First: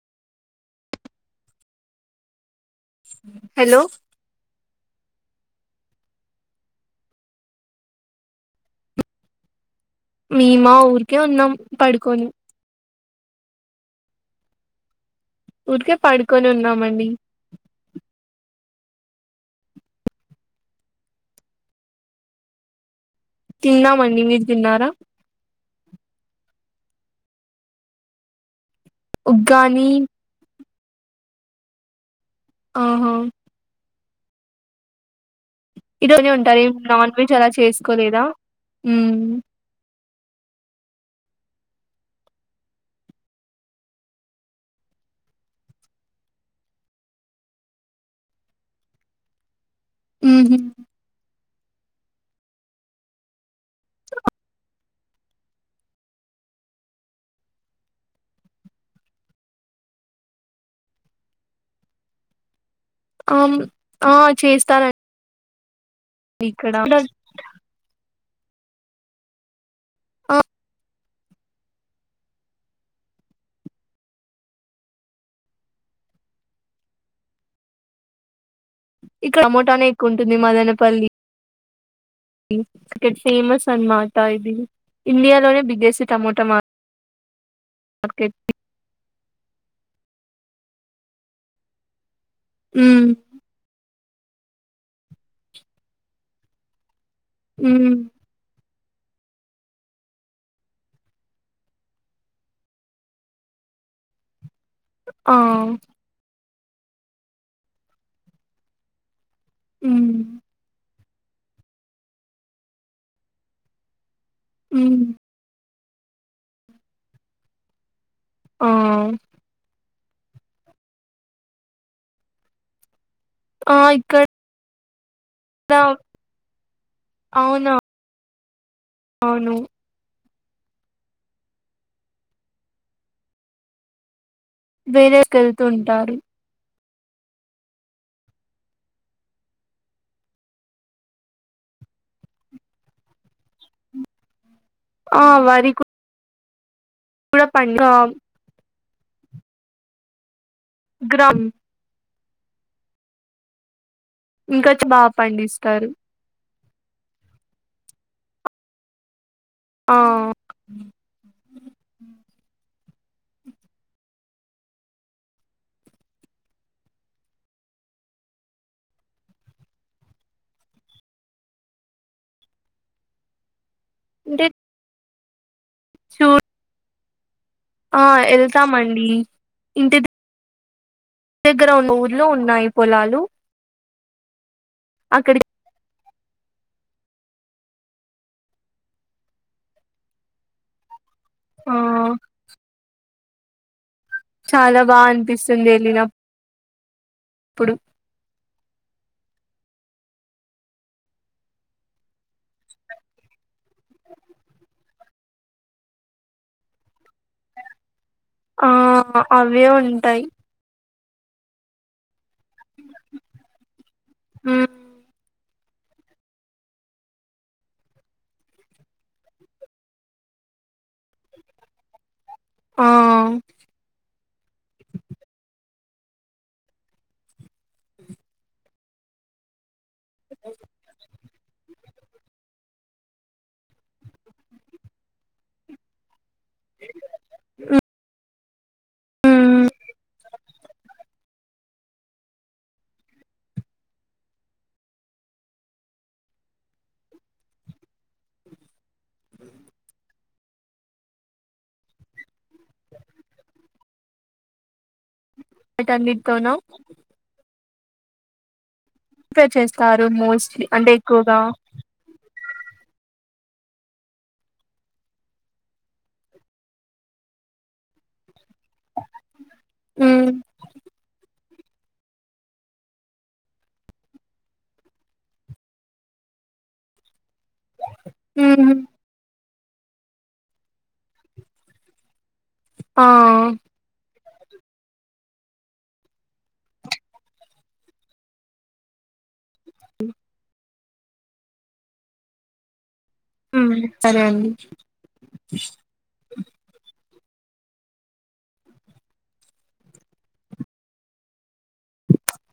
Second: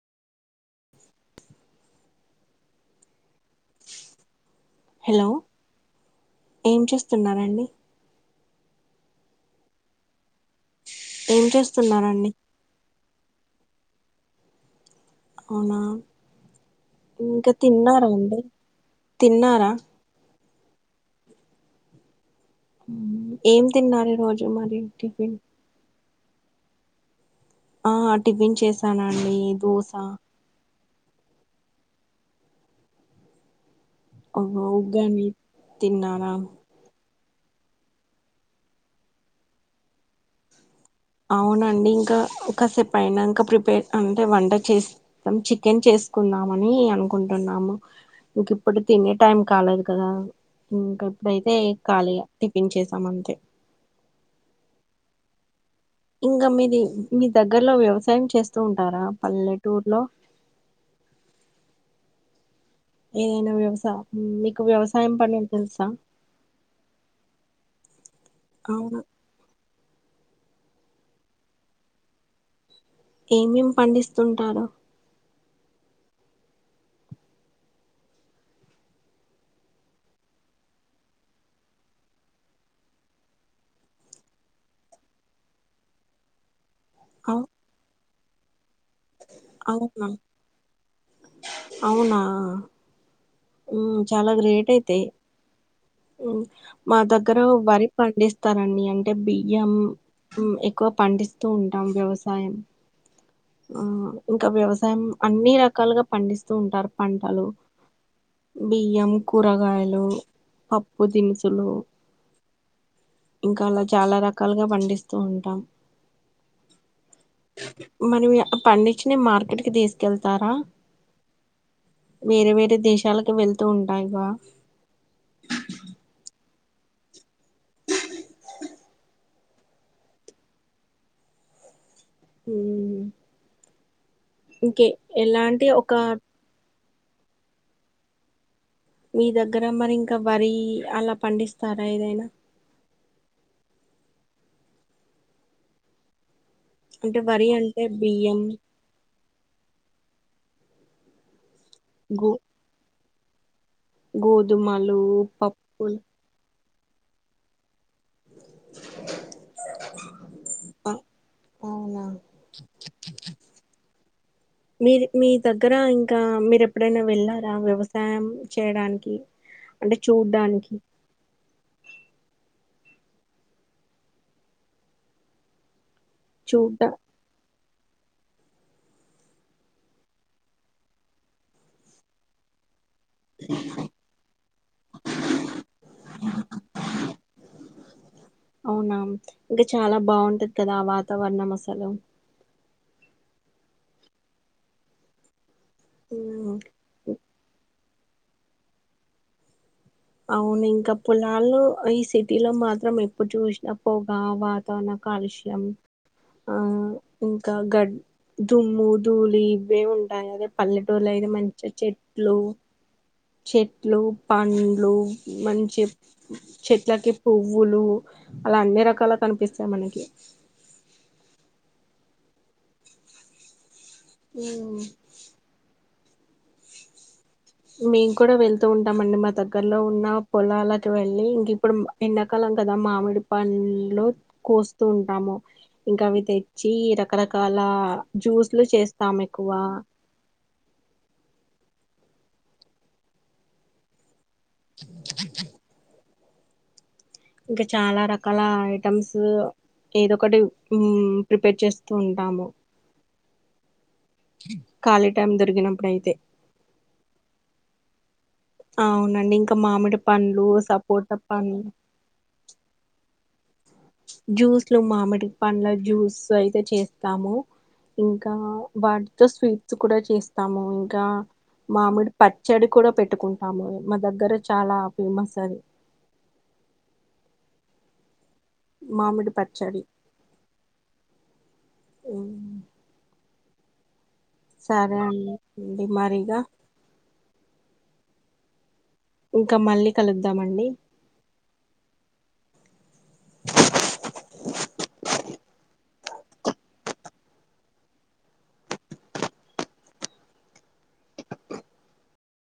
Hello hello ఏం చేస్తున్నరండి? మెమా ఊరికే ఏం ఉన్నాం పడుకొని చేస్తున్నారండి అవునా ఊరికే పడుకొని ఉన్నామండి. ఇంకా తిన్నారా అండి తిన్నారా? ఏం తిన్నారు తిన్నామండి మీరు ఈరోజు మరి తిన్నారా టిఫిన్? ఆహ టిఫిన్ చేసానండి ఉగ్గాని దోశ ఆహ ఓహో ఉగ్గాని ఇరోజే తిన్నారా ఉంటారు ఏం నాన్ వెజ్ అలా చేసుకోలేదా ఉ అవునండి ఇంకా ఒకసేపు అయినాంక ప్రిపేర్ అంటే వంట చేసి త్తం చికెన్ చేసుకుందామని అనుకుంటున్నాము ఇంక ఇప్పుడు తినే టైం కాలేదు. కదా ఉహు ఇంకా ఎప్పుడైతే కళీగా టిఫిన్ చేసామంతే [inaudible] ఇంగా మీది మీ దగ్గరలో వ్యవసాయం చేస్తూ ఉంటారా పల్లెటూర్ లో? ఏదైనా ఆమ్ వ్యవసా ఆ మీకు చేస్తారండి వ్యవసాయం పని తెలుసా ఇక్కడ అవును ఆ ఏమేం పండిస్తుంటారు ఇక్కడమోటానే ఎక్కువ ఉంటుంది మదనపల్లి ఇక్కడ్ ఫేమస్ అన్మాట ఇది ఇండియాలోనే బిగ్గెసి టమోటా మాద్ అవ్ ఓకే అవున అవునా ఉమ్ హ్మ్ చాలా గ్రేట్ అయితే హ్మ్ మా దగ్గర వరి ఉమ్ పండిస్ తారన్డి అంటే బియ్యం హ్మ్ ఎక్కువ పండిస్తూ ఉంటాం వ్యవసాయం ఆ ఇకా వ్యవస్ ఆ అన్ని రకాలుగా పండిస్తూ ఉంటారు పంటలు బియ్యం కూరగాయలు ఉమ్ పప్పు దినుసులు ఇంకా అలా చాలా రక్ కాలుగా ఉమ్ పండిస్తూ ఉంటాం మరి ఆ పండించిన మార్కెట్కి తీస్ కెళ్తారా వేరే వేరే దేశాలకు వెళ్తూ ఆ ఇక్కడ ఉంటాయ్గా [inaudible] అవునా అవును [inaudible] ఇంకే వేరేకి ఎలాంటి ఒక వెళ్తుంటారు మీ దగ్గర మరి ఇంకా వరి అలా పండిస్తారా ఏదైనా ఆ వరి క్ అంటే వరి అంటే బియ్యం గ్రామ్ గొ ఇంకొచ్చి బా గోధుమలు పండిస్తారు పప్పులు ఆ ఆ, అవునా మీది మీ దగ్గర ఇంకా మీరు ఎప్పుడనా వెళ్ళారా వ్యవసాయం చేయ్డానికి అంటే చూడ్డానికి [inaudible] చూ చూడ ఆ ఎళ్తామండి ఇంటి ద ఇంటి దగ్గర ఉన్న ఊర్లో ఉన్నాయ్ పొలాలు అక్కడి [unintelligible] అవునా ఇంకా చాలా బాగుంటది కదా ఆ వాతావరణం ఆ అసలు చాలా బా అనిపిస్తుంది ఎళ్ళినమ్ హ్మ్ అవును ఇంకా పొలాలు ఈ సిటీ లో మాత్రం ఎప్పుడు చూసినప్పు కావ ఇంకా నా కాలుష్యం ఆ ఇంకా గడ్ ఆ దుమ్ము ధూళి ఇవే ఉంటాయి అదే పల్లెటూళ్ళు అయితే మంచి చెట్లు చెట్లు ఉమ్ పండ్లు మంచెప్ చెట్లకి పువ్వులు అలా అన్ని రకాల కనిపిస్తాయి మనకి ఆ హ్మ్ మేము కూడా వెళ్తూ ఉంటాం అండి మా దగ్గర్లో ఉన్న పొలాలకు వెళ్లి ఇంకప్పుడు ఎండాకాలం కదా మామిడి పండ్లు కోస్తూ ఉంటాము ఇంకా అవితె చ్చి రకరకాల జ్యూసులుచేస్తాం ఎక్కువ ఉమ్ ఇంకా చాలా రకాల ఐటమ్స్ ఏదొ ఒకటి ప్రిపేర్ చేస్తూ ఉంటాము ఖాళీ టైం దొరికినప్పుడయితే అవునా అవునండి ప్రిపేర్ ఇంకా మామిడి చేస్తారు పండ్లు మోస్ట్లీ అంటే సపోట ఎక్కువగా పం జ్యూస్లు మామిడి పండ్ల జ్యూస్ అయితే చేస్తాము ఇంకా వాటితో స్వీట్స్ కూడా ఉమ్ చేస్తాము ఇంకా మామిడి పచ్చడి కూడా పెట్టుకుంటాము మా దగ్గర చాలా ఫేమస్ అది హ్మ్ మామిడి పచ్చడి ఉమ్, ఆ సరే అండి మరిగా ఇంకా మళ్ళీ కలుద్దామండి హ్మ్ సరే అండి